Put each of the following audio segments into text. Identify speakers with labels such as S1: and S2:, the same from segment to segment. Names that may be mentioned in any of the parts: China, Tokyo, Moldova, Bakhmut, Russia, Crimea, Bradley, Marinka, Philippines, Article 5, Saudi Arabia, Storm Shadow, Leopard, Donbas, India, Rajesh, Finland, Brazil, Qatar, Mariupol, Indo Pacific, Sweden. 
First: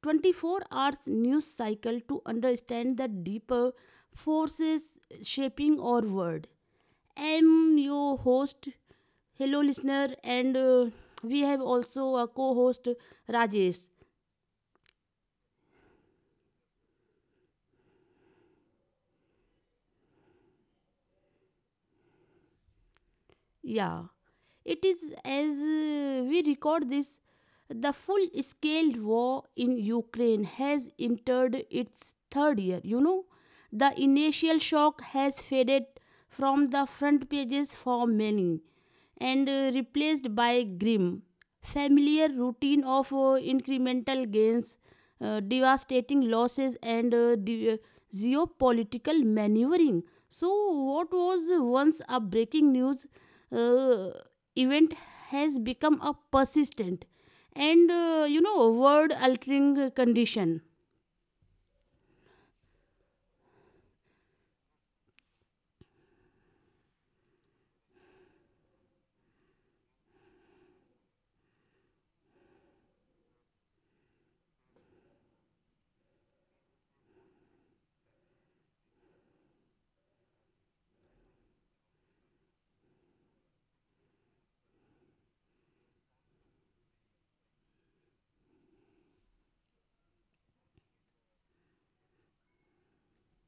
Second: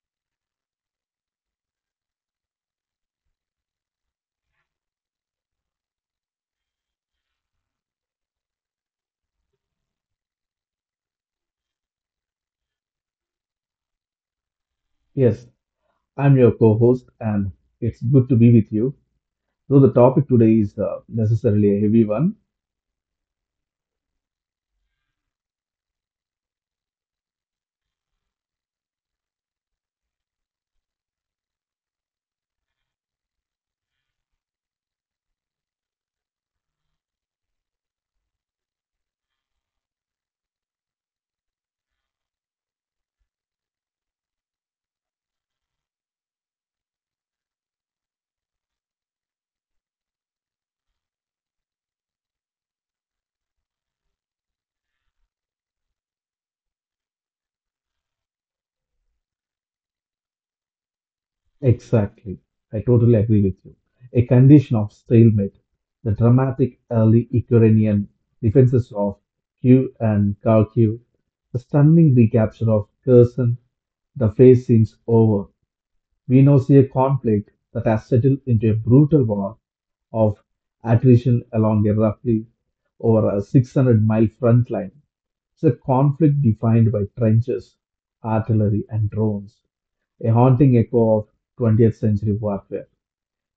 S1: 24 hours news cycle to understand the deeper forces shaping our world. I'm your host, hello listener, and we have also a co host, Rajesh.
S2: Yes, I'm your co host, and it's good to be with you. Though the topic today is necessarily a heavy one.
S1: Yeah, it is as we record this, the full scale war in Ukraine has entered its third year. You know, the initial shock has faded from the front pages for many and replaced by grim familiar routine of incremental gains, devastating losses, and the geopolitical maneuvering. So, what was once a breaking news uh, event has become a persistent and you know world altering condition.
S2: Exactly. I totally agree with you. A condition of stalemate, the dramatic early Ukrainian defenses of Kiev and Kharkiv, the stunning recapture of Kherson, the phase seems over. We now see a conflict that has settled into a brutal war of attrition along a roughly over a 600-mile front line. It's a conflict defined by trenches, artillery, and drones, a haunting echo of 20th century warfare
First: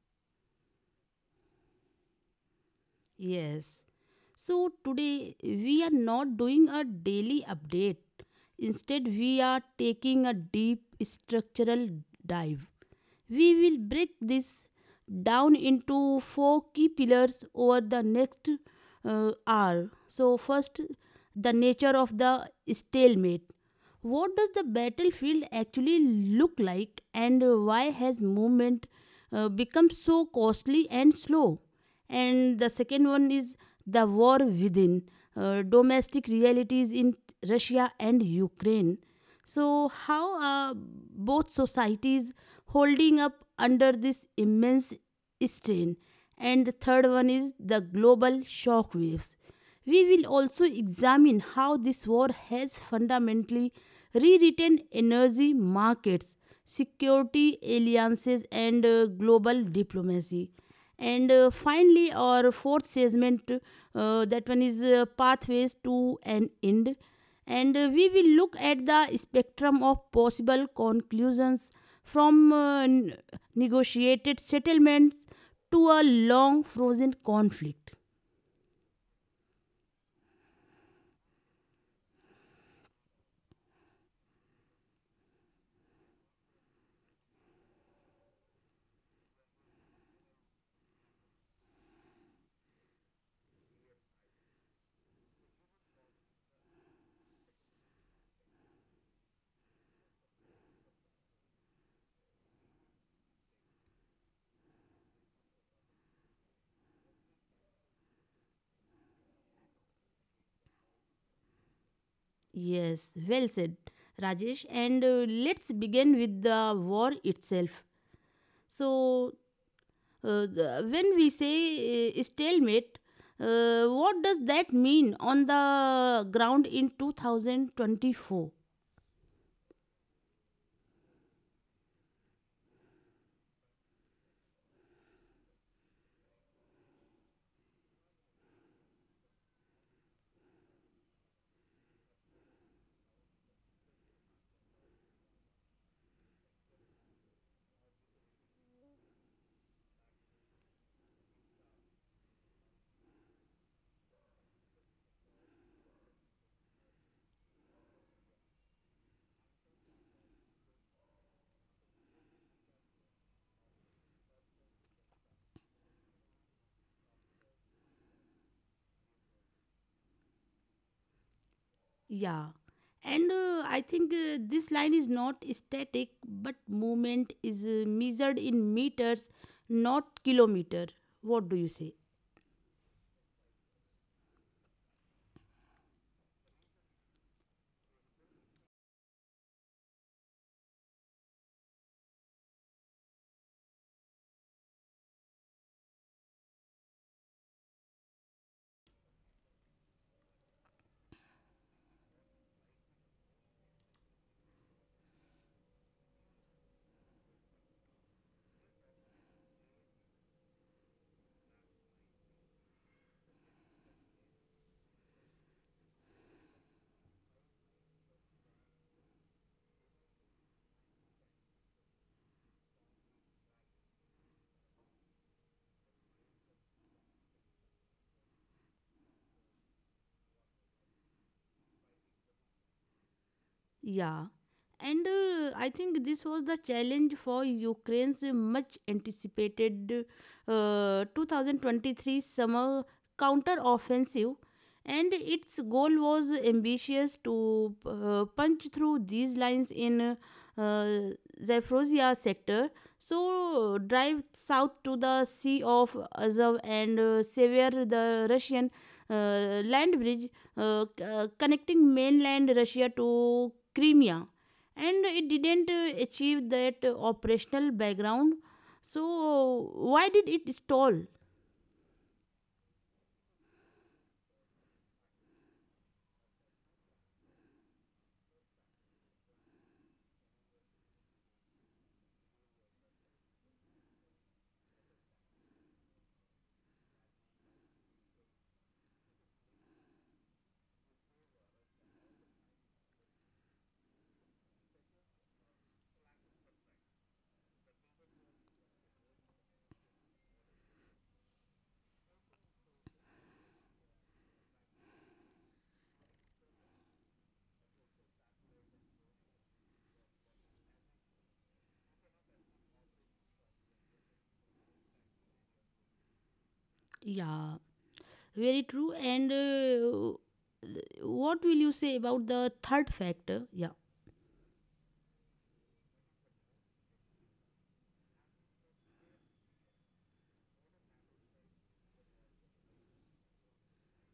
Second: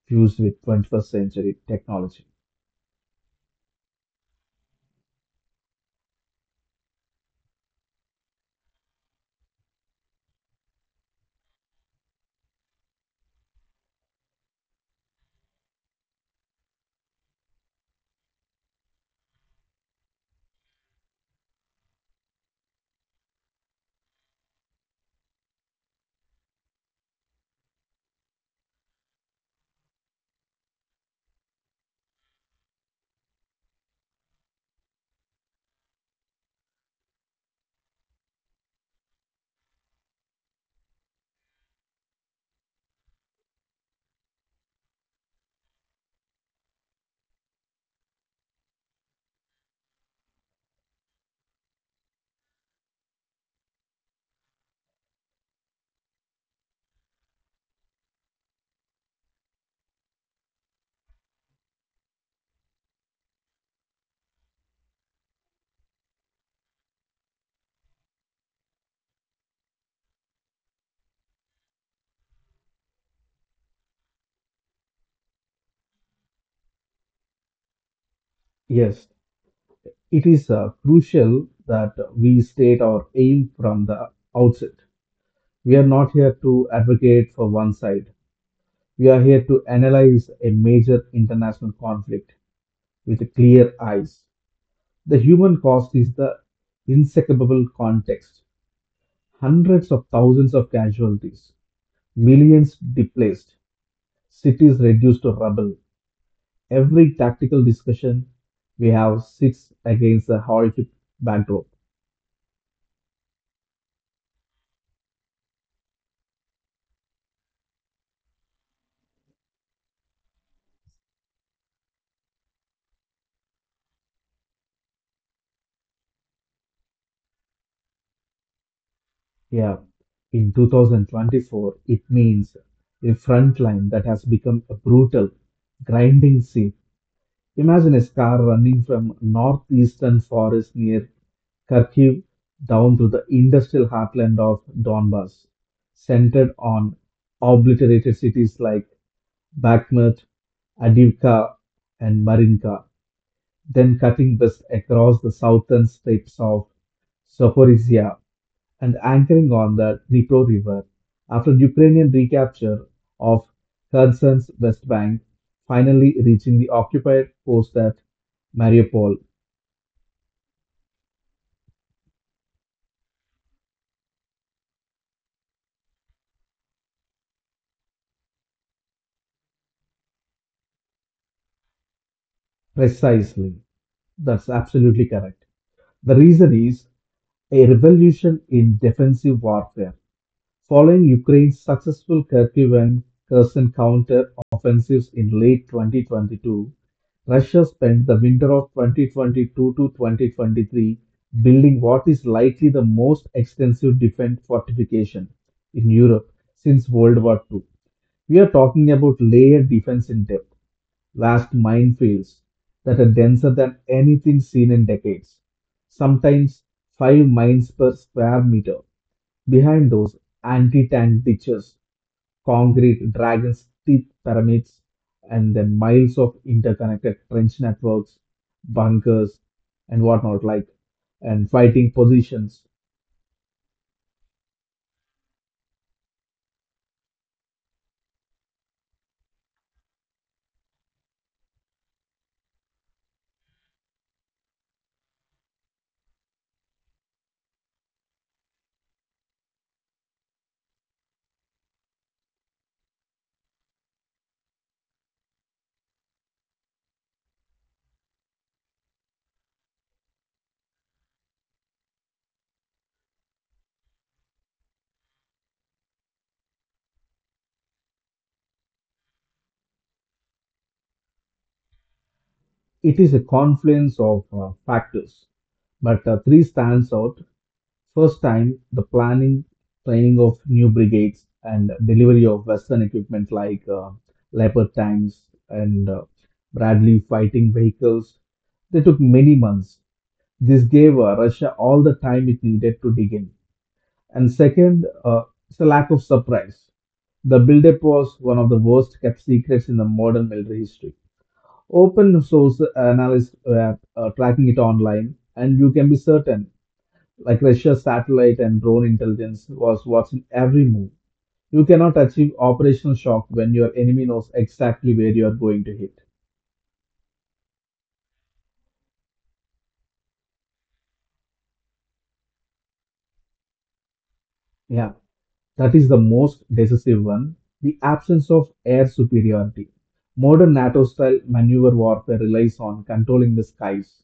S2: fused with 21st century technology.
S1: Yes. So today we are not doing a daily update. Instead, we are taking a deep structural dive. We will break this down into four key pillars over the next hour. So, first, the nature of the stalemate. What does the battlefield actually look like, and why has movement become so costly and slow? And the second one is the war within, domestic realities in Russia and Ukraine. So, how are both societies holding up under this immense strain? And the third one is the global shock waves. We will also examine how this war has fundamentally rewritten energy markets, security alliances, and global diplomacy. And Finally, our fourth segment, that one is pathways to an end. And We will look at the spectrum of possible conclusions from negotiated settlements to a long frozen conflict.
S2: Yes, it is crucial that we state our aim from the outset. We are not here to advocate for one side. We are here to analyze a major international conflict with clear eyes. The human cost is the inseparable context. Hundreds of thousands of casualties, millions displaced, cities reduced to rubble. Every tactical discussion we have sits against a horrific backdrop.
S1: Yes, well said, Rajesh. And Let's begin with the war itself. So, when we say stalemate, what does that mean on the ground in 2024?
S2: Yeah, in 2024, it means a front line that has become a brutal, grinding sea. Imagine a car running from northeastern forest near Kharkiv down to the industrial heartland of Donbas, centered on obliterated cities like Bakhmut, Avdiivka, and Marinka, then cutting west across the southern steppes of Zaporizhia and anchoring on the Dnipro River after Ukrainian recapture of Kherson's West Bank, finally reaching the occupied post at Mariupol.
S1: Yeah. And I think this line is not static, but movement is measured in meters, not kilometer. What do you say?
S2: Precisely. That's absolutely correct. The reason is a revolution in defensive warfare. Following Ukraine's successful Kharkiv and Kherson counter offensives in late 2022, Russia spent the winter of 2022 to 2023 building what is likely the most extensive defense fortification in Europe since World War II. We are talking about layered defense in depth, vast minefields that are denser than anything seen in decades, sometimes five mines per square meter. Behind those, anti tank ditches, concrete dragons teeth pyramids, and then miles of interconnected trench networks, bunkers and whatnot, like, and fighting positions.
S1: Yeah, and I think this was the challenge for Ukraine's much anticipated 2023 summer counter-offensive, and its goal was ambitious to punch through these lines in uh, Zaporozhia sector, so drive south to the Sea of Azov and sever the Russian land bridge connecting mainland Russia to Crimea, and it didn't achieve that operational background. So, why did it stall?
S2: It is a confluence of factors, but three stands out. First time, the planning, training of new brigades and delivery of western equipment like leopard tanks and bradley fighting vehicles, they took many months. This gave Russia all the time it needed to dig in. And second, it's a lack of surprise. The buildup was one of the worst kept secrets in the modern military history. Open source analysts were tracking it online, and you can be certain, like, Russia's satellite and drone intelligence was watching every move. You cannot achieve operational shock when your enemy knows exactly where you are going to hit.
S1: Yeah, very true. And what will you say about the third factor? Yeah,
S2: Yeah. That is the most decisive one, the absence of air superiority. Modern NATO style maneuver warfare relies on controlling the skies.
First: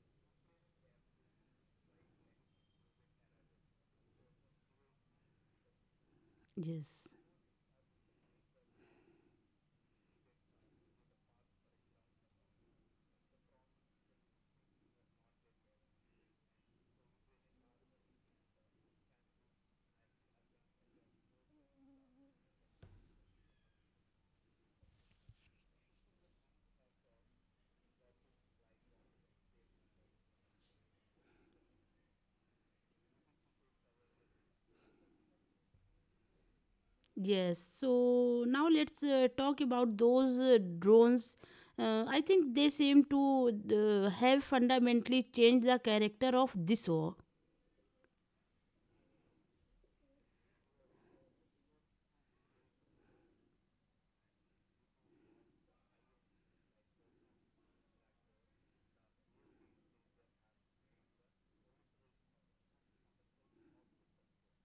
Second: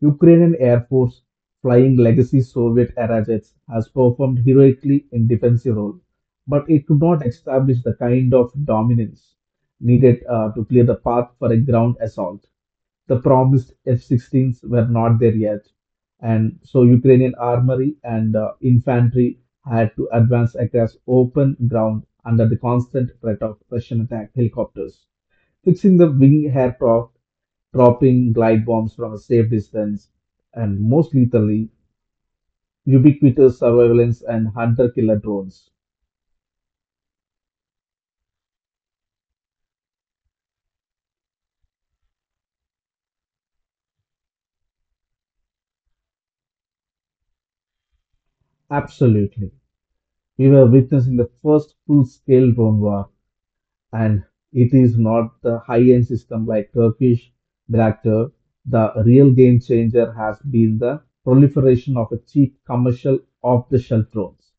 S2: Ukrainian Air Force, flying legacy Soviet era jets, has performed heroically in defensive role, but it could
S1: yes.
S2: not establish the kind of dominance needed to clear the path for a ground assault. The promised F-16s were not there yet, and so Ukrainian armory and infantry had to advance across open ground under the constant threat of Russian attack helicopters fixing the wing hair prop, dropping glide bombs from a safe distance, and most lethally, ubiquitous surveillance and hunter killer drones.
S1: Yes, so now let's talk about those drones. I think they seem to have fundamentally changed the character of this war.
S2: Absolutely. We were witnessing the first full scale drone war, and it is not the high end system like Turkish Bayraktar. The real game changer has been the proliferation of a cheap commercial off the shelf drones,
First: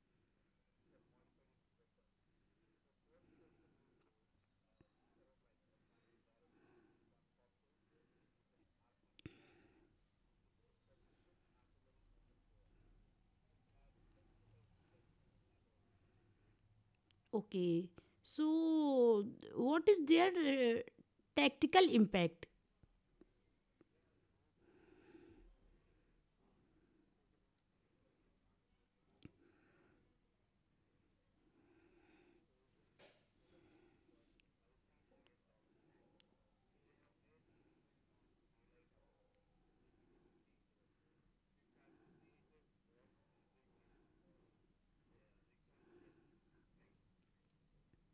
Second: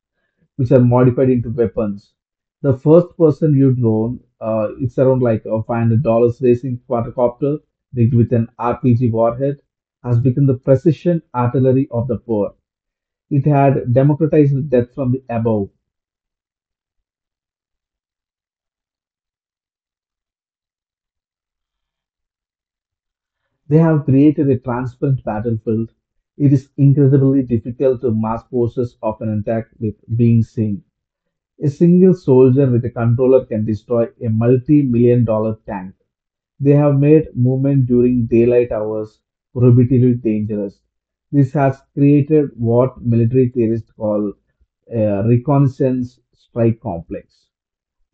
S2: which are modified into weapons. The first person you drone, it's around like a $500 racing quadcopter rigged with an RPG warhead, has become the precision artillery of the poor. It had democratized death from the above.
S1: Okay. So, what is their tactical impact?
S2: They have created a transparent battlefield. It is incredibly difficult to mass forces of an attack with being seen. A single soldier with a controller can destroy a multi million-dollar tank. They have made movement during daylight hours prohibitively dangerous. This has created what military theorists call a reconnaissance strike complex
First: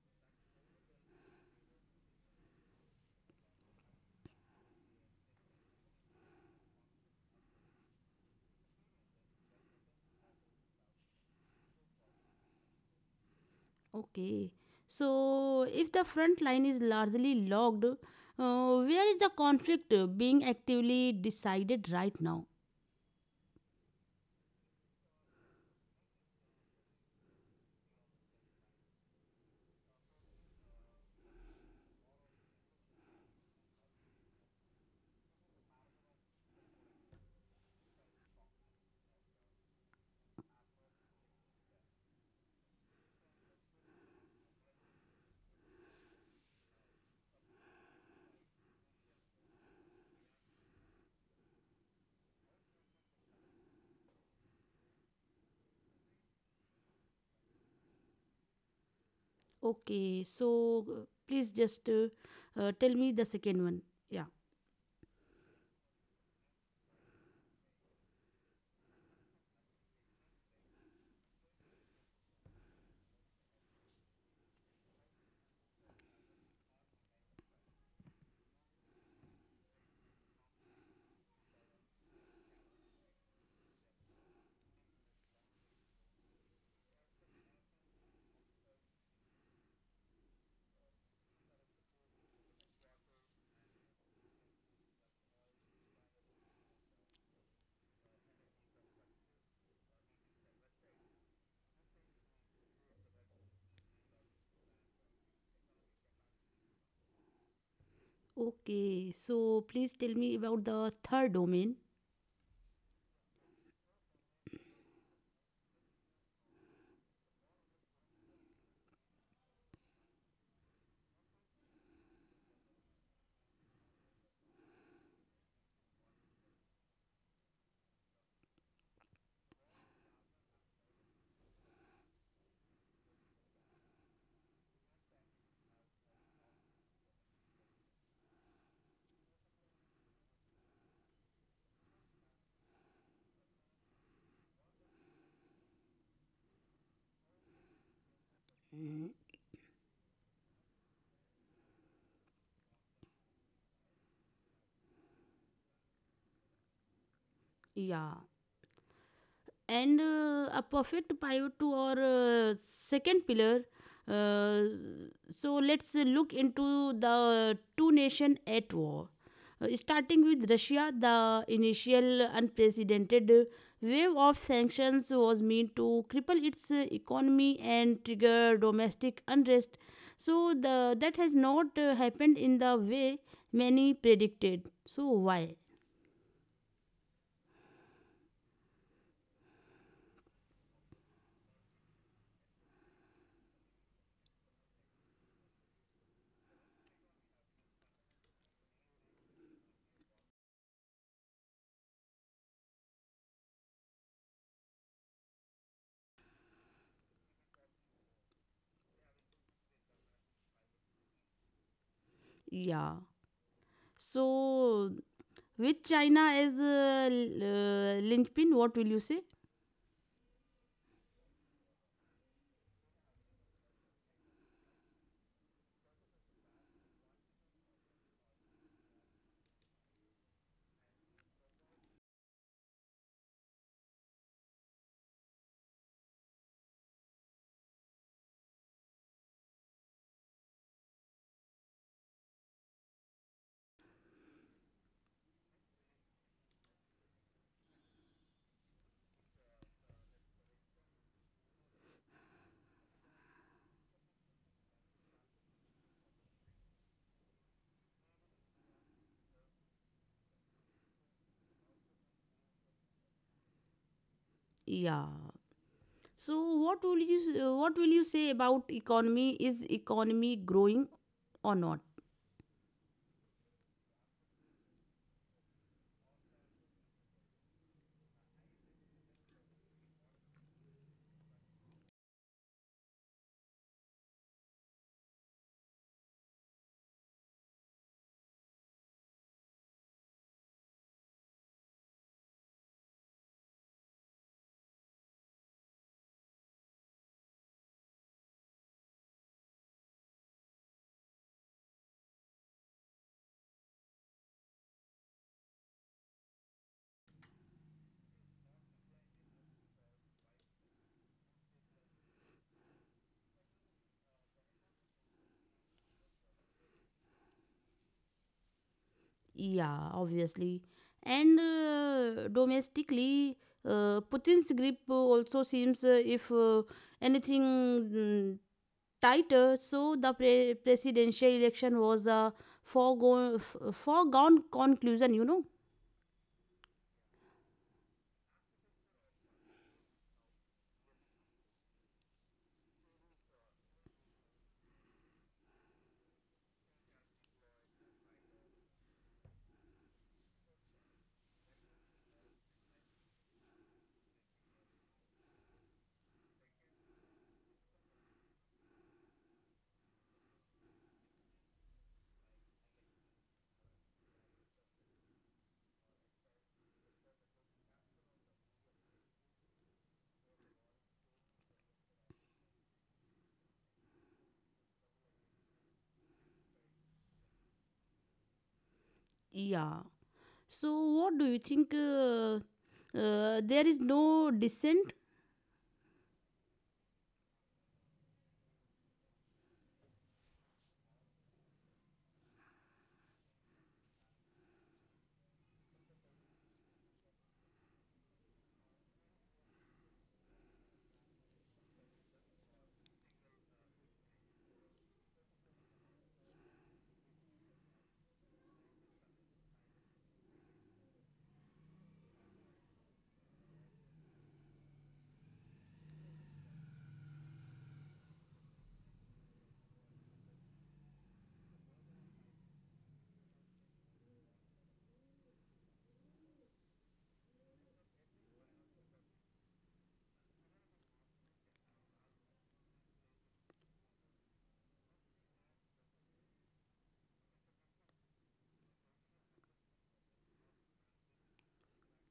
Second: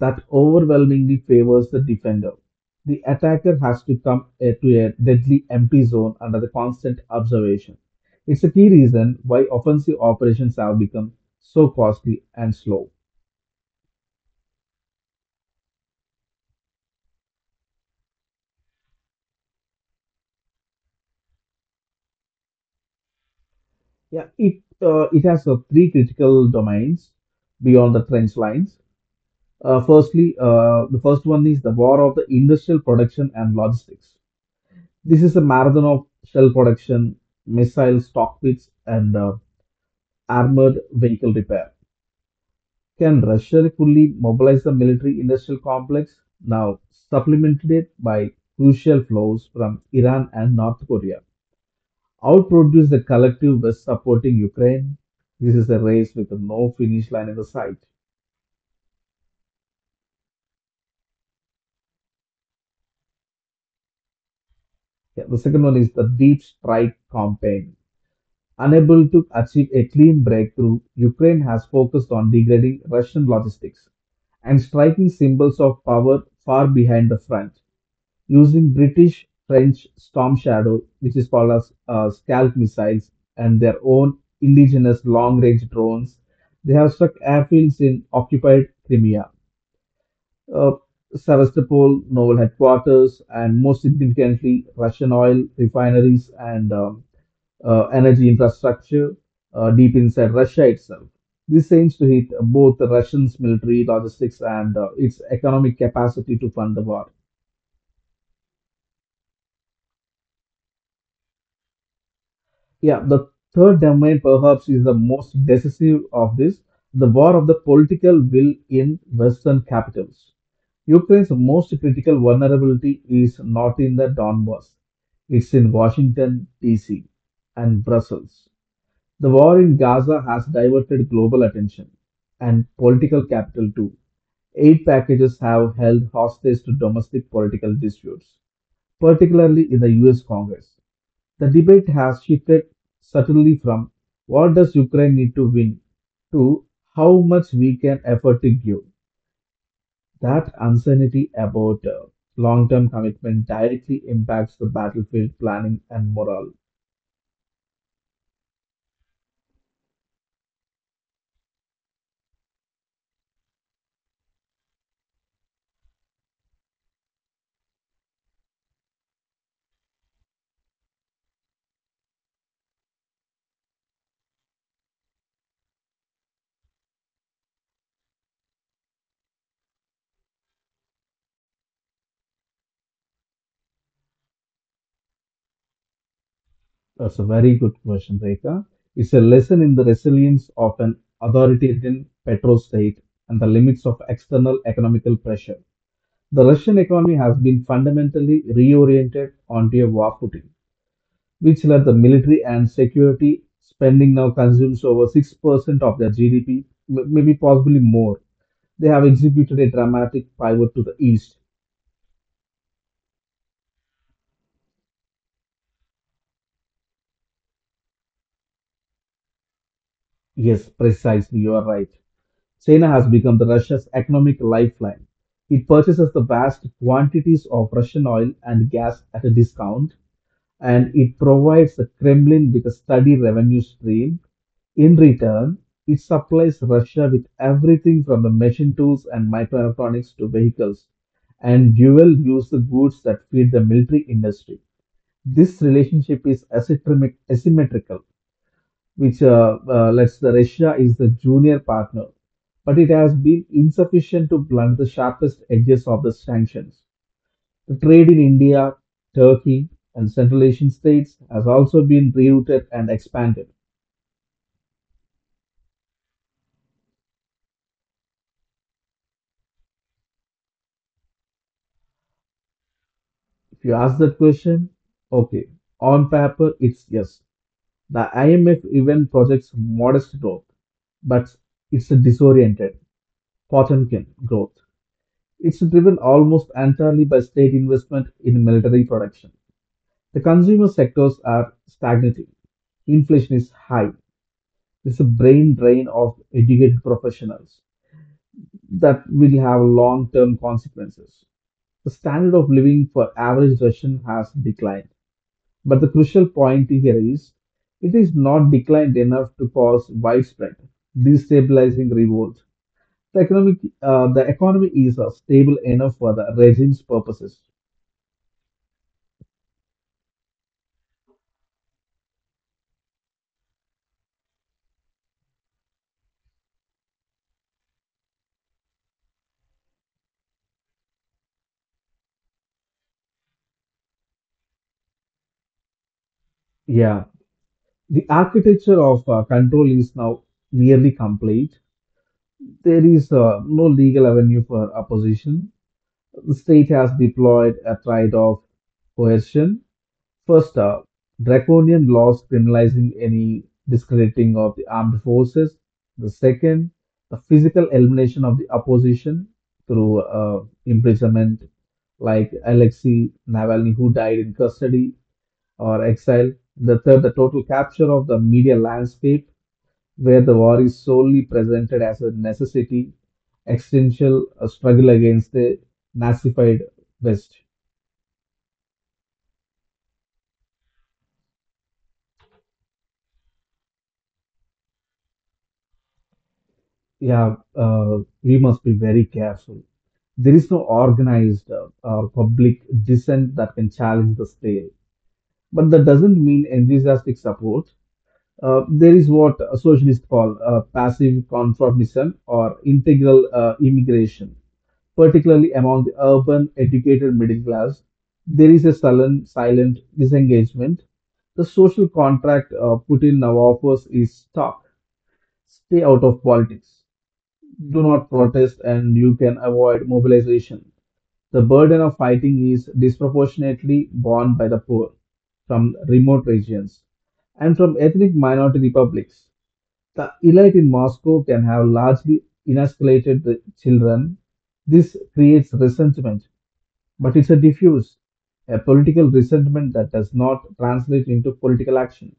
S2: that overwhelmingly favors the defender. The attacker has to come to a deadly empty zone under the constant observation. It's a key reason why offensive operations have become so costly and slow.
S1: Okay. So, if the front line is largely logged, where is the conflict being actively decided right now?
S2: Yeah, it has three critical domains beyond the trench lines. Firstly, the first one is the war of the industrial production and logistics. This is a marathon of shell production, missile stockpits, and armored vehicle repair. Can Russia fully mobilize the military-industrial complex, now supplemented it by crucial flows from Iran and North Korea, outproduce the collective West supporting Ukraine? This is a race with no finish line in the sight.
S1: Okay. So, please just tell me the second one. Yeah.
S2: Yeah, the second one is the deep strike campaign. Unable to achieve a clean breakthrough, Ukraine has focused on degrading Russian logistics and striking symbols of power far behind the front, using British French Storm Shadow, which is called as scalp missiles, and their own indigenous long range drones. They have struck airfields in occupied Crimea, uh, Sevastopol naval headquarters, and most significantly, Russian oil refineries and energy infrastructure deep inside Russia itself. This aims to hit both the Russians' military logistics and its economic capacity to fund the war.
S1: Okay. So, please tell me about the third domain.
S2: Yeah, the third domain perhaps is the most decisive of this, the war of the political will in Western capitals. Ukraine's most critical vulnerability is not in the Donbass, it's in Washington, D.C. and Brussels. The war in Gaza has diverted global attention and political capital too. Aid packages have held hostage to domestic political disputes, particularly in the US Congress. The debate has shifted subtly from what does Ukraine need to win to how much we can afford to give.
S1: Mhm.
S2: That uncertainty about long term commitment directly impacts the battlefield planning and morale.
S1: Yeah. And a perfect pivot to our second pillar. Uh, so let's look into the two nation at war. Starting with Russia, the initial unprecedented wave of sanctions was meant to cripple its economy and trigger domestic unrest. So the that has not happened in the way many predicted. So why?
S2: That's a very good question, Rekha. It's a lesson in the resilience of an authoritarian petrostate and the limits of external economical pressure. The Russian economy has been fundamentally reoriented onto a war footing, which led the military and security spending now consumes over 6% of their GDP, maybe possibly more. They have executed a dramatic pivot to the east.
S1: Yeah. So with China as a linchpin, what will you say?
S2: Yes, precisely, you are right. China has become the Russia's economic lifeline. It purchases the vast quantities of Russian oil and gas at a discount, and it provides the Kremlin with a steady revenue stream. In return, it supplies Russia with everything from the machine tools and microelectronics to vehicles and dual use goods that feed the military industry. This relationship is asymmetrical, which lets the Russia is the junior partner, but it has been insufficient to blunt the sharpest edges of the sanctions. The trade in India, Turkey, and Central Asian states has also been rerouted and expanded.
S1: Yeah. So what will you what will you say about economy? Is economy growing or not?
S2: If you ask that question, okay, on paper it's yes. The IMF even projects modest growth, but it's a disoriented, Potemkin growth. It's driven almost entirely by state investment in military production. The consumer sectors are stagnating. Inflation is high. There's a brain drain of educated professionals that will have long term consequences. The standard of living for average Russian has declined. But the crucial point here is it is not declined enough to cause widespread destabilizing revolt. The economic the economy is stable enough for the regime's purposes.
S1: Yeah, obviously. And domestically, Putin's grip also seems, if anything, mm, tighter. So the presidential election was a foregone conclusion. You know.
S2: Yeah, the architecture of control is now nearly complete. There is no legal avenue for opposition. The state has deployed a triad of coercion. First up, draconian laws criminalizing any discrediting of the armed forces. The second, the physical elimination of the opposition through imprisonment, like Alexei Navalny, who died in custody or exile. The third, the total capture of the media landscape, where the war is solely presented as a necessity, existential struggle against the Nazified West.
S1: Yeah. So, what do you think? There is no dissent.
S2: Yeah, we must be very careful. There is no organized public dissent that can challenge the state. But that doesn't mean enthusiastic support. There is what socialists call passive conformism or integral immigration, particularly among the urban, educated middle class. There is a sullen, silent disengagement. The social contract Putin now offers is talk, stay out of politics, do not protest and you can avoid mobilization. The burden of fighting is disproportionately borne by the poor from remote regions and from ethnic minority republics. The elite in Moscow can have largely inoculated the children. This creates resentment, but it's a diffuse, a political resentment that does not translate into political action.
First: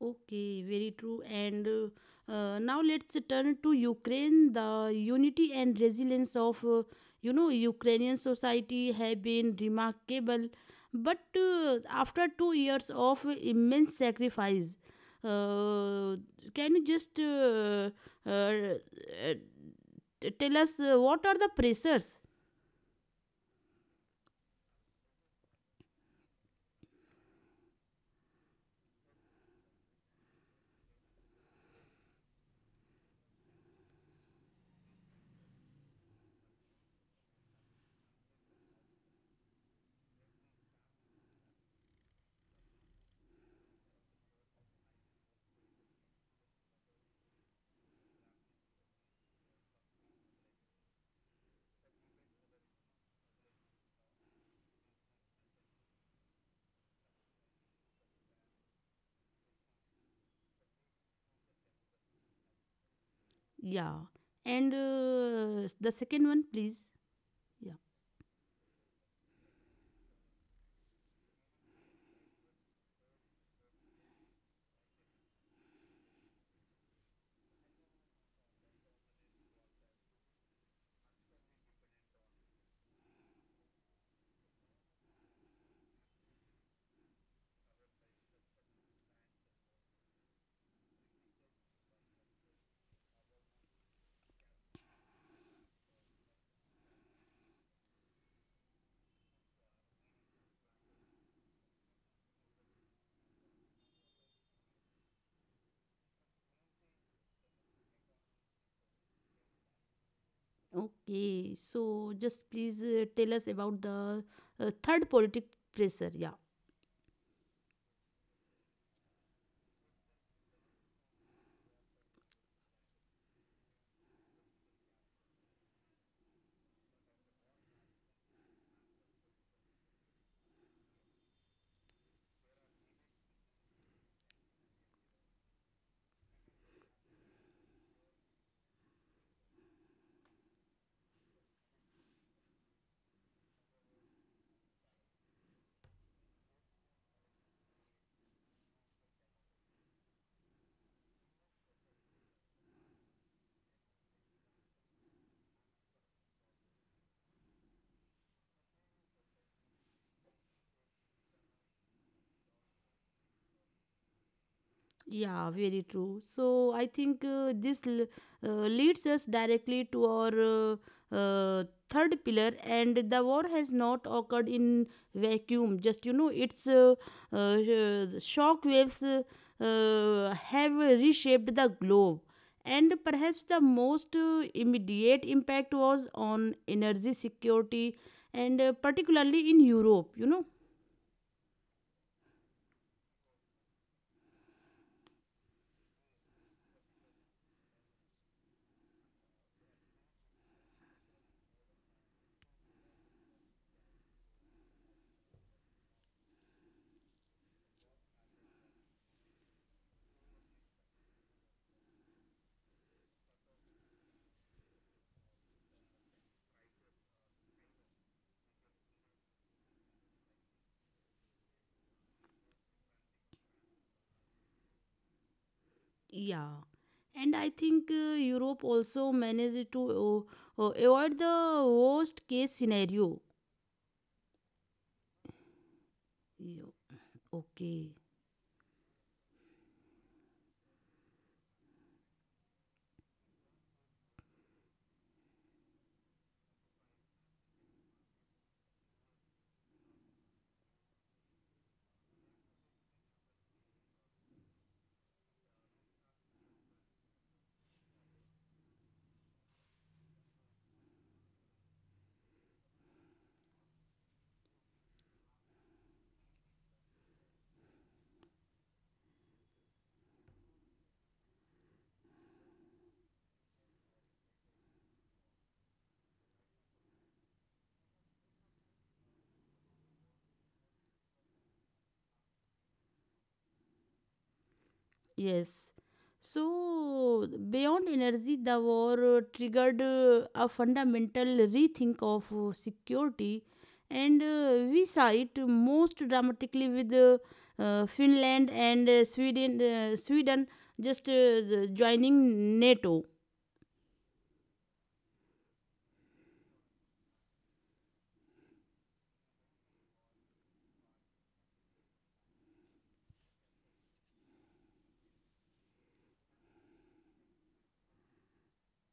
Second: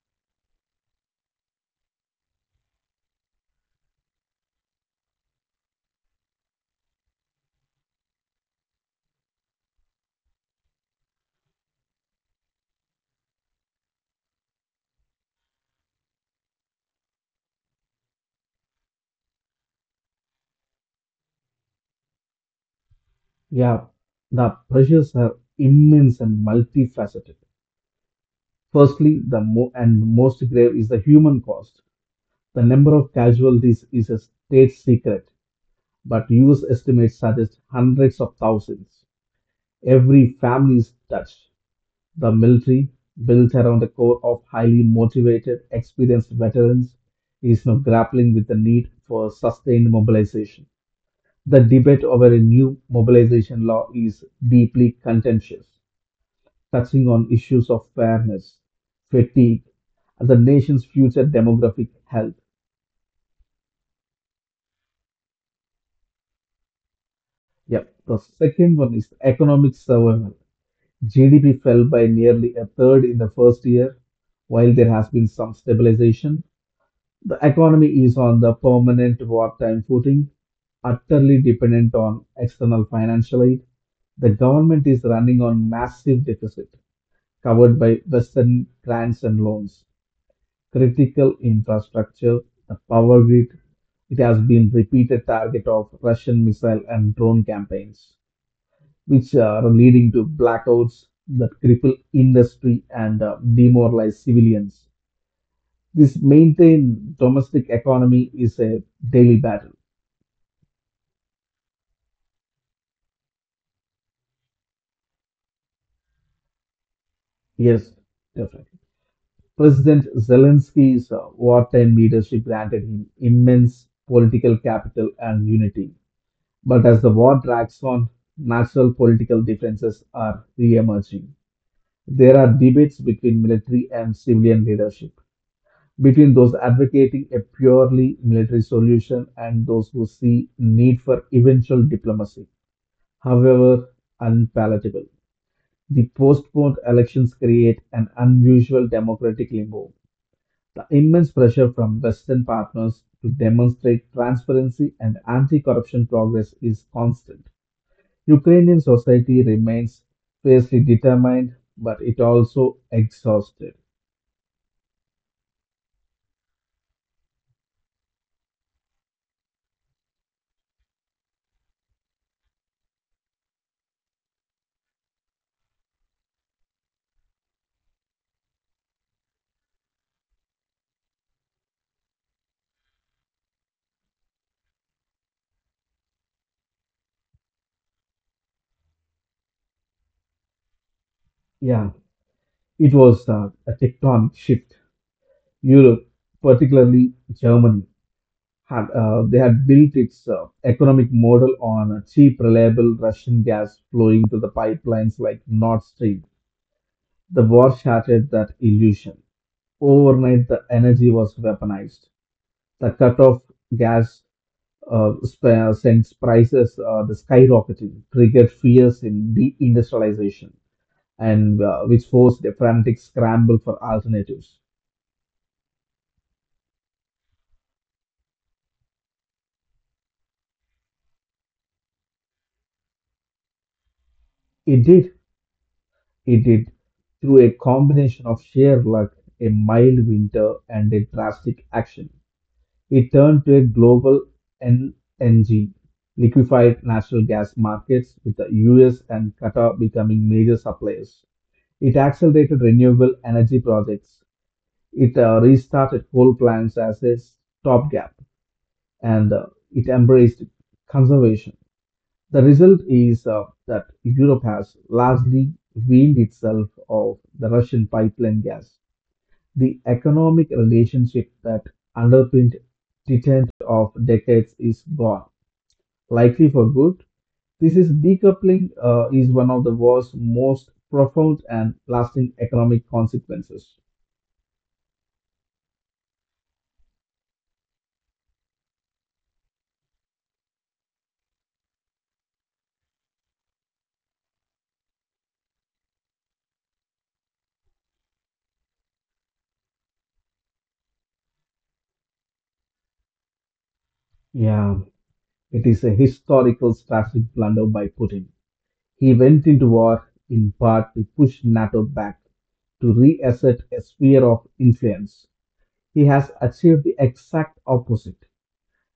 S1: Okay, very true. And Now let's turn to Ukraine. The unity and resilience of you know Ukrainian society have been remarkable. But after 2 years of immense sacrifice, uh, can you just uh, uh, tell us what are the pressures?
S2: Yeah, the pressures are immense and multifaceted. Firstly, the mo- and most grave is the human cost. The number of casualties is a state secret, but US estimates suggest hundreds of thousands. Every family is touched. The military, built around a core of highly motivated, experienced veterans, is now grappling with the need for sustained mobilization. The debate over a new mobilization law is deeply contentious, touching on issues of fairness, fatigue, and the nation's future demographic health.
S1: Yeah. And the second one, please. Yeah.
S2: Yep. The second one is economic survival. GDP fell by nearly a third in the first year. While there has been some stabilization, the economy is on the permanent wartime footing, utterly dependent on external financial aid. The government is running on massive deficit covered by Western grants and loans. Critical infrastructure, the power grid. It has been repeated target of Russian missile and drone campaigns, which are leading to blackouts that cripple industry and demoralize civilians. This maintained domestic economy is a daily battle.
S1: Okay. So just please tell us about the third politic pressure. Yeah.
S2: Yes, definitely. President Zelensky's wartime leadership granted him immense political capital and unity. But as the war drags on, national political differences are re emerging. There are debates between military and civilian leadership, between those advocating a purely military solution and those who see need for eventual diplomacy, however unpalatable. The postponed elections create an unusual democratic limbo. The immense pressure from Western partners to demonstrate transparency and anti corruption progress is constant. Ukrainian society remains fiercely determined, but it also exhausted.
S1: Yeah, very true. So I think this leads us directly to our uh, third pillar, and the war has not occurred in vacuum. Just you know, its shock waves have reshaped the globe, and perhaps the most immediate impact was on energy security, and particularly in Europe. You know.
S2: Yeah, it was a tectonic shift. Europe, particularly Germany, had they had built its economic model on a cheap, reliable Russian gas flowing to the pipelines like Nord Stream. The war shattered that illusion. Overnight, the energy was weaponized. The cut off gas since prices the skyrocketing triggered fears in deindustrialization and which forced a frantic scramble for alternatives.
S1: Yeah, and I think Europe also managed to avoid the worst case scenario.
S2: It did. It
S1: Yo-
S2: did through a
S1: Okay,
S2: combination of sheer luck, a mild winter, and a drastic action. It turned to a global LNG, liquefied natural gas markets, with the US and Qatar becoming major suppliers. It accelerated renewable energy projects. It restarted coal plants as a stopgap and it embraced conservation. The result is that Europe has largely weaned itself of the Russian pipeline gas. The economic relationship that underpinned detent of decades is gone, likely for good. This is decoupling is one of the world's most profound and lasting economic consequences.
S1: yes. So, beyond energy, the war triggered a fundamental rethink of security, and we saw it most dramatically with Finland and Sweden just joining NATO.
S2: Yeah. It is a historical strategic blunder by Putin. He went into war in part to push NATO back, to reassert a sphere of influence. He has achieved the exact opposite.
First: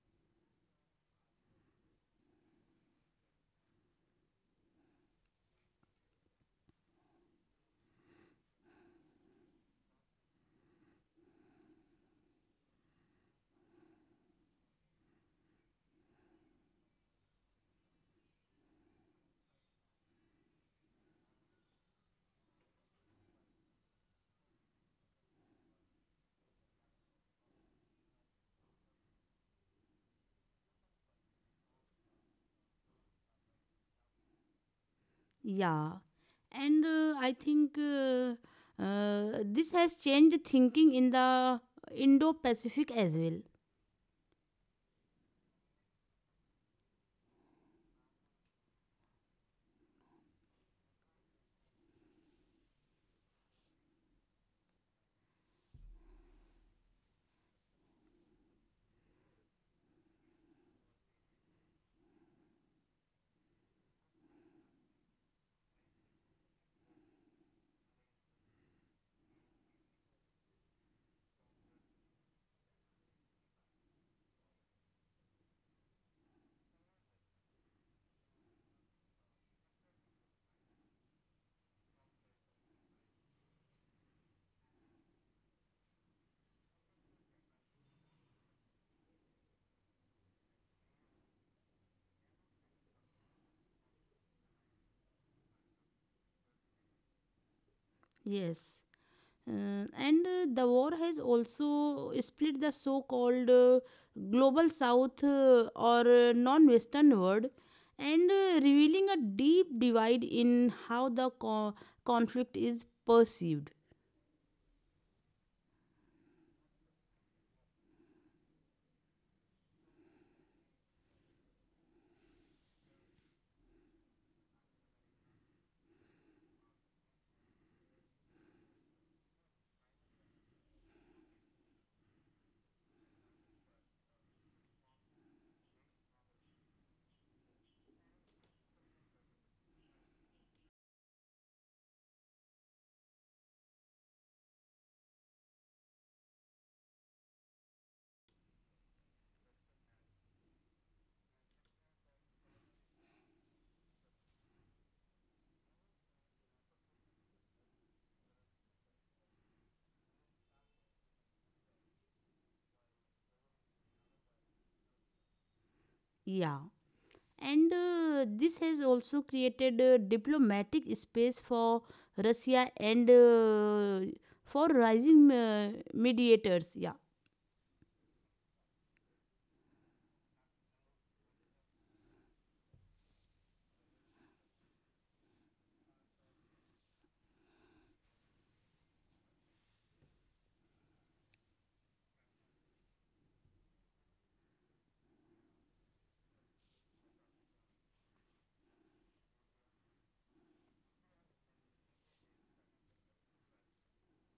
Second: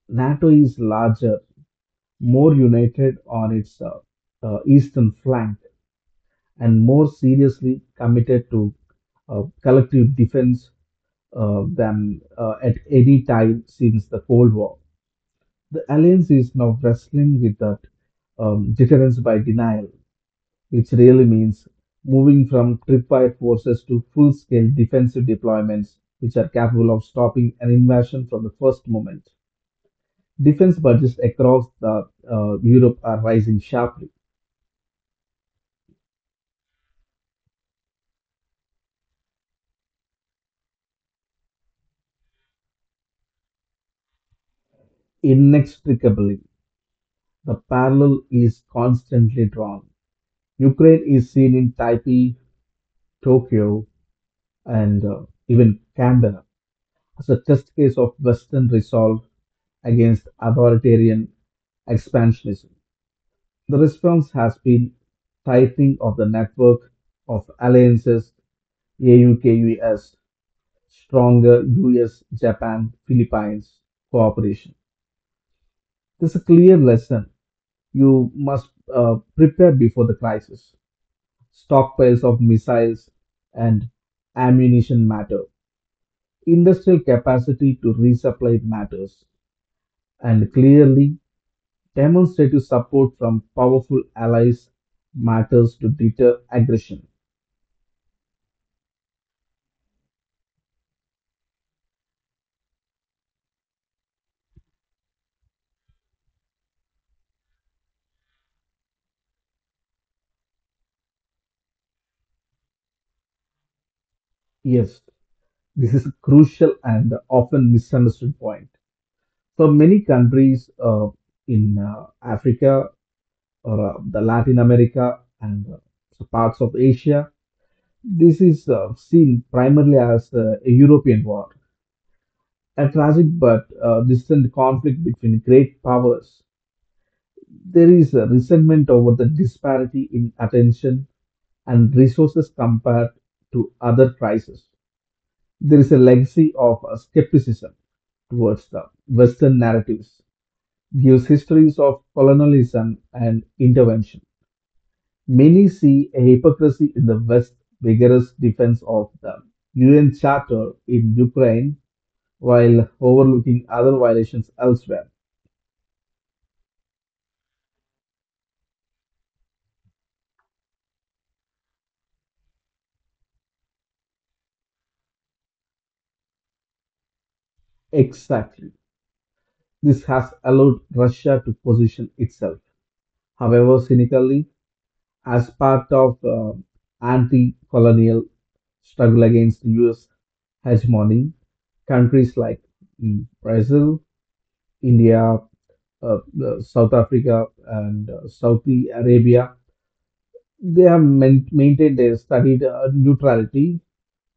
S2: NATO is larger, more united on its eastern flank, and more seriously committed to collective defense than at any time since the Cold War. The alliance is now wrestling with that deterrence by denial, which really means moving from tripwire forces to full scale defensive deployments, which are capable of stopping an invasion from the first moment. Defense budgets across the Europe are rising sharply.
S1: Yeah, and I think this has changed thinking in the Indo Pacific as well.
S2: Inextricably, the parallel is constantly drawn. Ukraine is seen in Taipei, Tokyo, and even Canberra as a test case of Western resolve against authoritarian expansionism. The response has been tightening of the network of alliances AUKUS, stronger US, Japan, Philippines cooperation. This is a clear lesson. You must prepare before the crisis. Stockpiles of missiles and ammunition matter. Industrial capacity to resupply matters. And clearly, demonstrative support from powerful allies matters to deter aggression.
S1: Yes. And the war has also split the so called global south or non western world and revealing a deep divide in how the conflict is perceived.
S2: Yes, this is a crucial and often misunderstood point. So many countries in Africa or the Latin America and so parts of Asia, this is seen primarily as a European war, a tragic but distant conflict between great powers. There is a resentment over the disparity in attention and resources compared to other crises. There is a legacy of skepticism towards the Western narratives, gives histories of colonialism and intervention. Many see a hypocrisy in the West's vigorous defense of the UN Charter in Ukraine while overlooking other violations elsewhere.
S1: Yeah. And this has also created a diplomatic space for Russia and for rising mediators. Yeah,
S2: Exactly. This has allowed Russia to position itself however cynically, as part of anti-colonial struggle against U.S. hegemony. Countries like Brazil, India, South Africa, and Saudi Arabia, they maintained their studied neutrality,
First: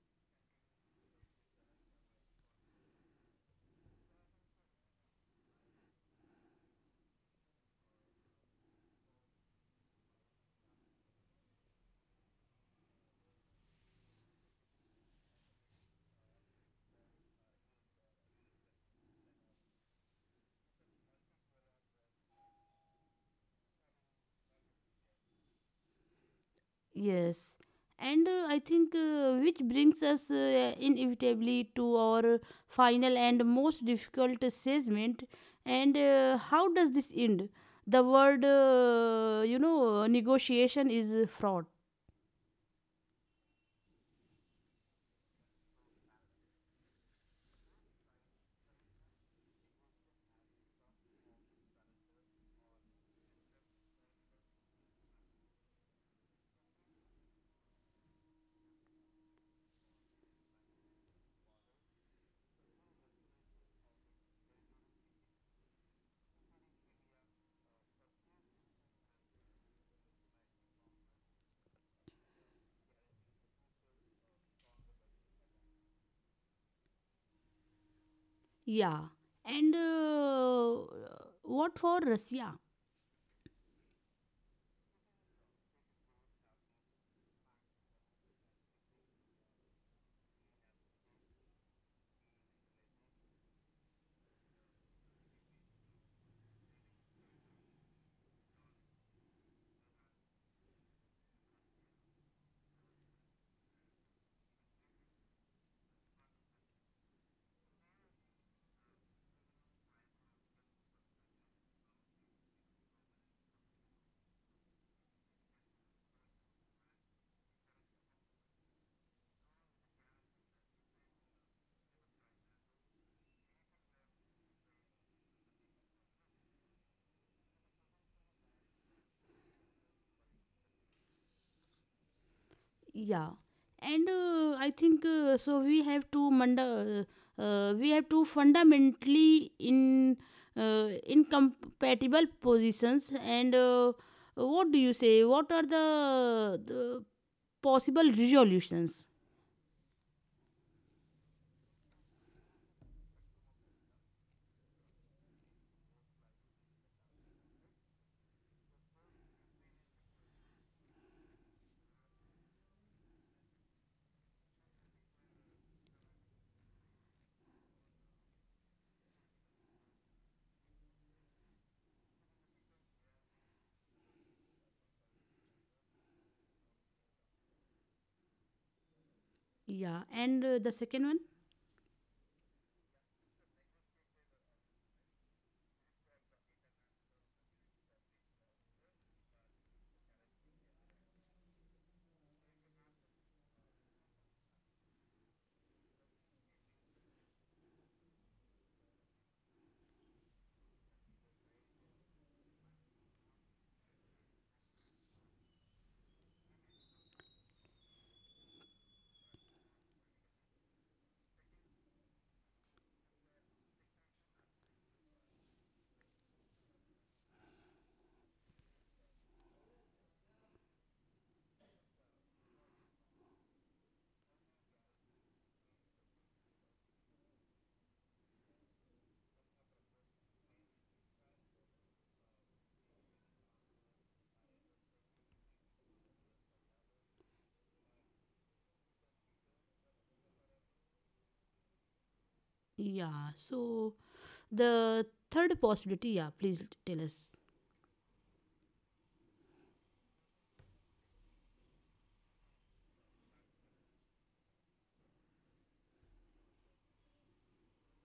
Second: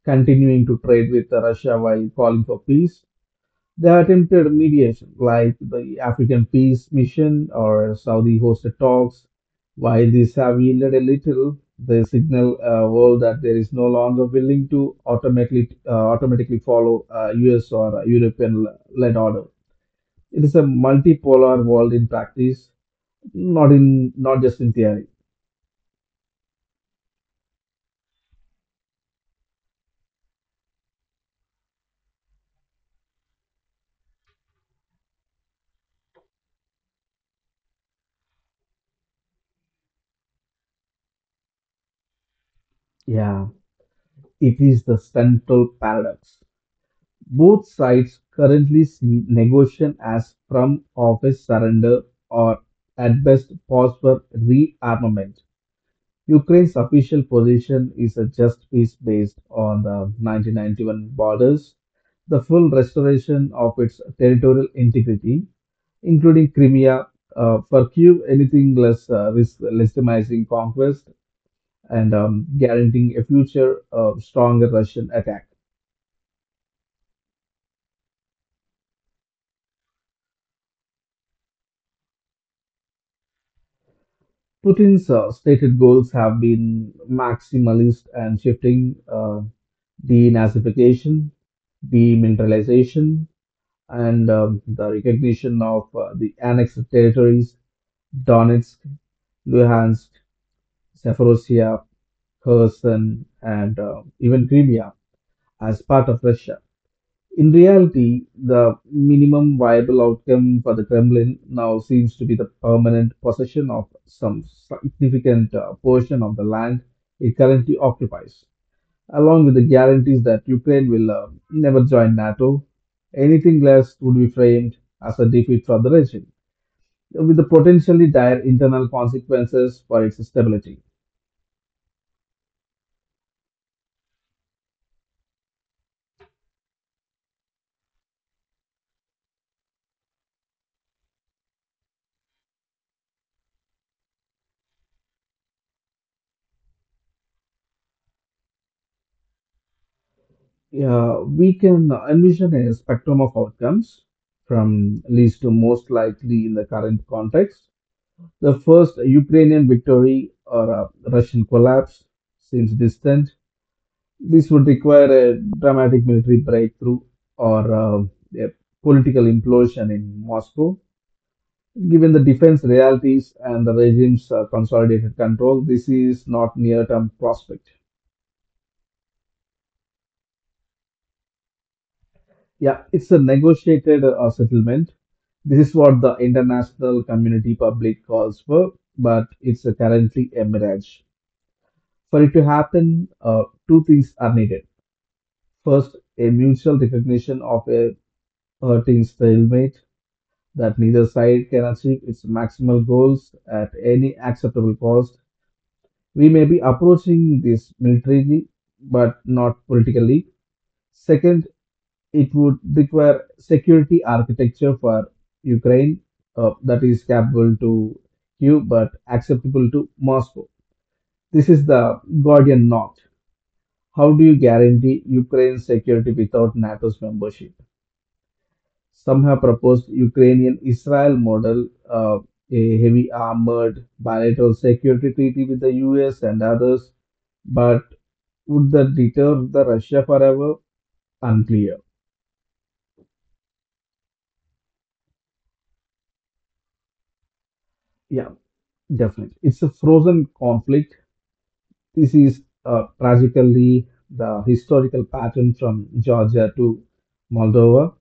S2: continuing to trade with Russia while calling for peace. They attempted mediation, like the African Peace Mission or Saudi hosted talks. While these have yielded a little, they signal a world that there is no longer willing to automatically follow US or European led order. It is a multipolar world in practice, not just in theory.
S1: yes. And I think which brings us inevitably to our final and most difficult assessment. And how does this end? The word, you know, negotiation is fraught.
S2: Yeah, it is the central paradox. Both sides currently see negotiation as from office surrender or at best pause for rearmament. Ukraine's official position is a just peace based on the 1991 borders, the full restoration of its territorial integrity, including Crimea, for Kyiv, anything less risk legitimizing conquest and guaranteeing a future stronger Russian attack.
S1: Yeah. And what for Russia?
S2: Putin's stated goals have been maximalist and shifting, denazification, demineralization, and the recognition of the annexed territories Donetsk, Luhansk, Zaporozhia, Kherson, and even Crimea as part of Russia. In reality, the minimum viable outcome for the Kremlin now seems to be the permanent possession of some significant portion of the land it currently occupies, along with the guarantees that Ukraine will never join NATO. Anything less would be framed as a defeat for the regime, with the potentially dire internal consequences for its stability.
S1: Yeah, and I think we have to fundamentally in incompatible positions. And what do you say? What are the possible resolutions?
S2: Yeah, we can envision a spectrum of outcomes from least to most likely in the current context. The first Ukrainian victory or a Russian collapse seems distant. This would require a dramatic military breakthrough or a political implosion in Moscow. Given the defense realities and the regime's consolidated control, this is not near-term prospect.
S1: Yeah, and the second one.
S2: Yeah, it's a negotiated settlement. This is what the international community public calls for, but it's currently a mirage. For it to happen, two things are needed. First, a mutual recognition of a hurting stalemate that neither side can achieve its maximal goals at any acceptable cost. We may be approaching this militarily, but not politically. Second, it would require security architecture for Ukraine that is capable to Kiev but acceptable to Moscow. This is the Gordian knot. How do you guarantee Ukraine's security without NATO's membership? Some have proposed Ukrainian Israel model, a heavy armored bilateral security treaty with the US and others. But would that deter the Russia forever? Unclear.
S1: Yeah, so the third possibility. Yeah, please tell us.
S2: Yeah, definitely. It's a frozen conflict. This is tragically the historical pattern from Georgia to Moldova.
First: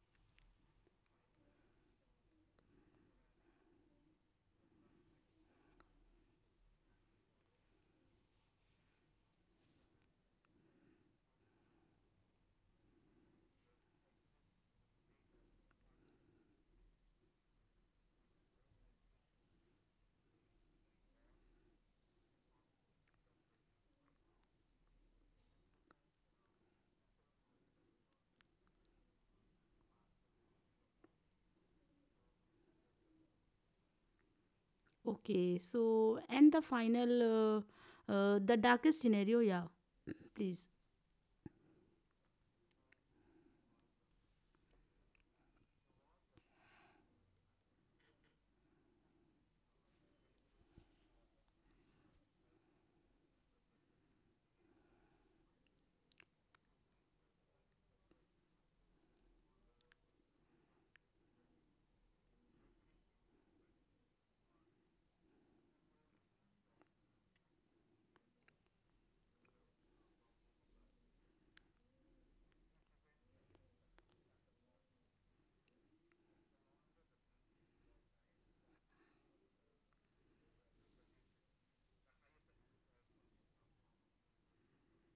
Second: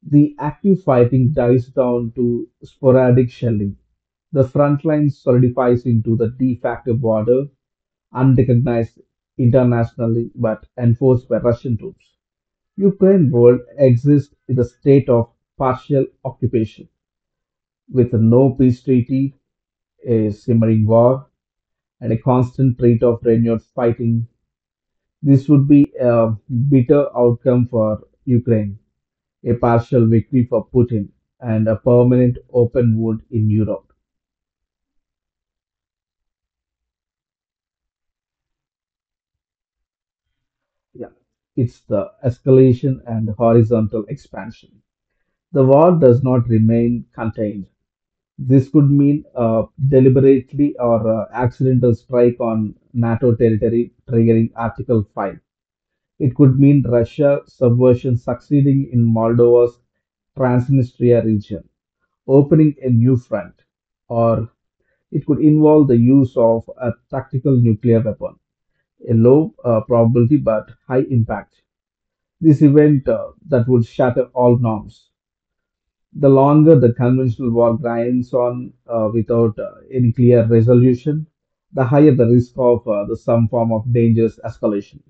S2: The active fighting dies down to sporadic shelling, the front line solidifies into the de facto border, unrecognized internationally but enforced by Russian troops. Ukraine world exists in a state of partial occupation with no peace treaty, a simmering war, and a constant threat of renewed fighting. This would be a bitter outcome for Ukraine, a partial victory for Putin, and a permanent open wound in Europe.
S1: Okay, so and the final, the darkest scenario. Yeah, please.
S2: Yeah. It's the escalation and horizontal expansion. The war does not remain contained. This could mean deliberately or accidental strike on NATO territory, triggering Article 5. It could mean Russia subversion succeeding in Moldova's Transnistria region, opening a new front, or it could involve the use of a tactical nuclear weapon, a low probability but high impact. This event that would shatter all norms. The longer the conventional war grinds on without any clear resolution, the higher the risk of some form of dangerous escalation.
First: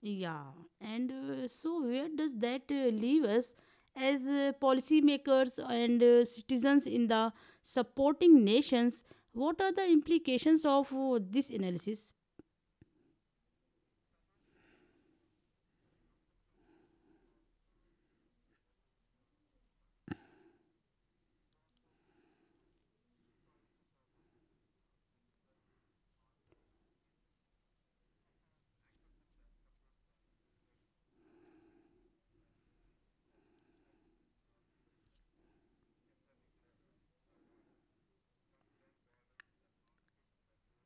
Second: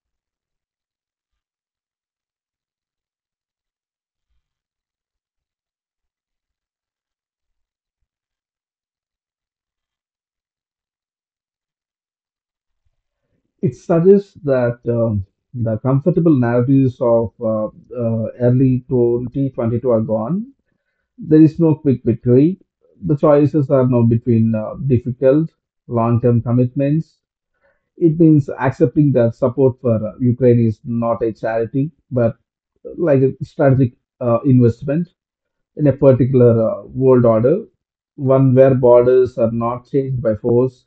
S1: Yeah, and so where does that leave us as policymakers and citizens in the supporting nations? What are the implications of this analysis?
S2: It suggests that the comfortable narratives of early 2022 are gone. There is no quick victory. The choices are now between difficult long term commitments. It means accepting that support for Ukraine is not a charity, but like a strategic investment in a particular world order, one where borders are not changed by force.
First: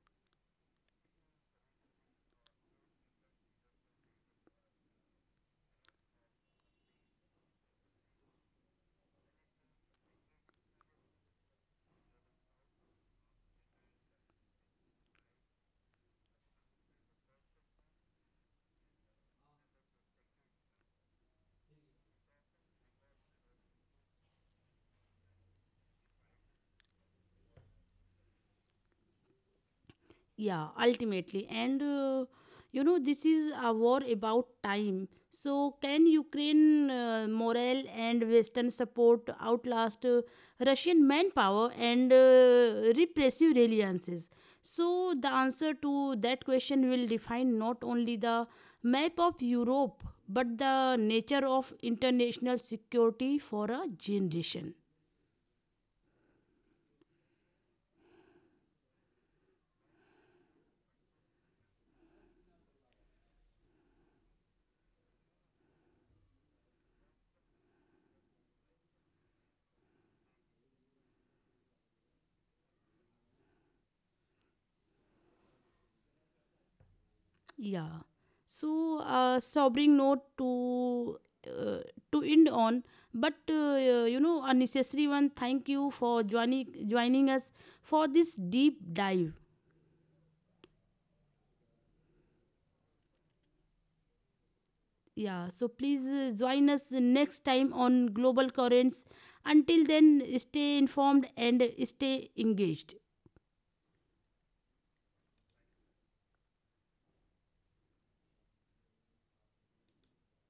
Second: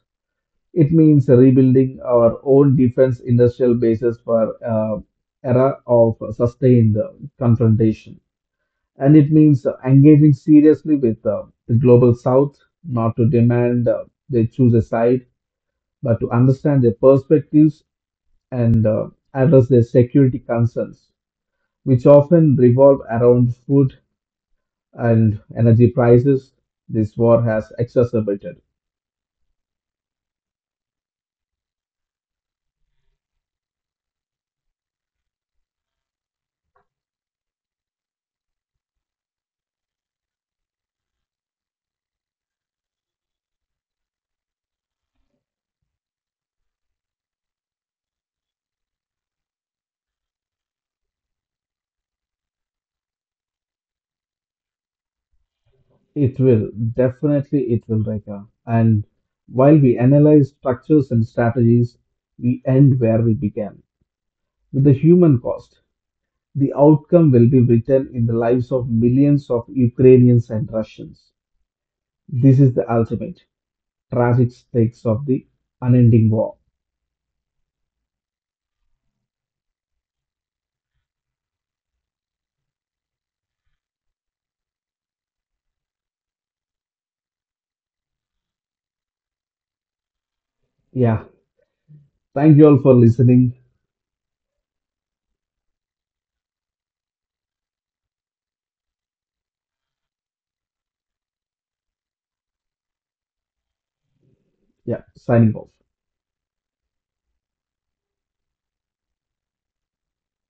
S2: It means rebuilding our own defense industrial bases for era of sustained confrontation. And it means engaging seriously with the global south, not to demand they choose a side, but to understand their perspectives and address their security concerns, which often revolve around food and energy prices this war has exacerbated.
S1: Yeah, ultimately, and you know this is a war about time, so can Ukraine morale and western support outlast Russian manpower and repressive alliances, so the answer to that question will define not only the map of Europe but the nature of international security for a generation.
S2: It will, definitely it will, Rekha. And while we analyze structures and strategies, we end where we began, with the human cost. The outcome will be written in the lives of millions of Ukrainians and Russians. This is the ultimate tragic stakes of the unending war.
S1: Yeah. So a sobering note uh, to end on, but you know a necessary one. Thank you for joining us for this deep dive.
S2: Yeah. Thank you all for listening.
S1: Yeah. So please join us next time on Global Currents. Until then, stay informed and stay engaged.
S2: Yeah. Signing off.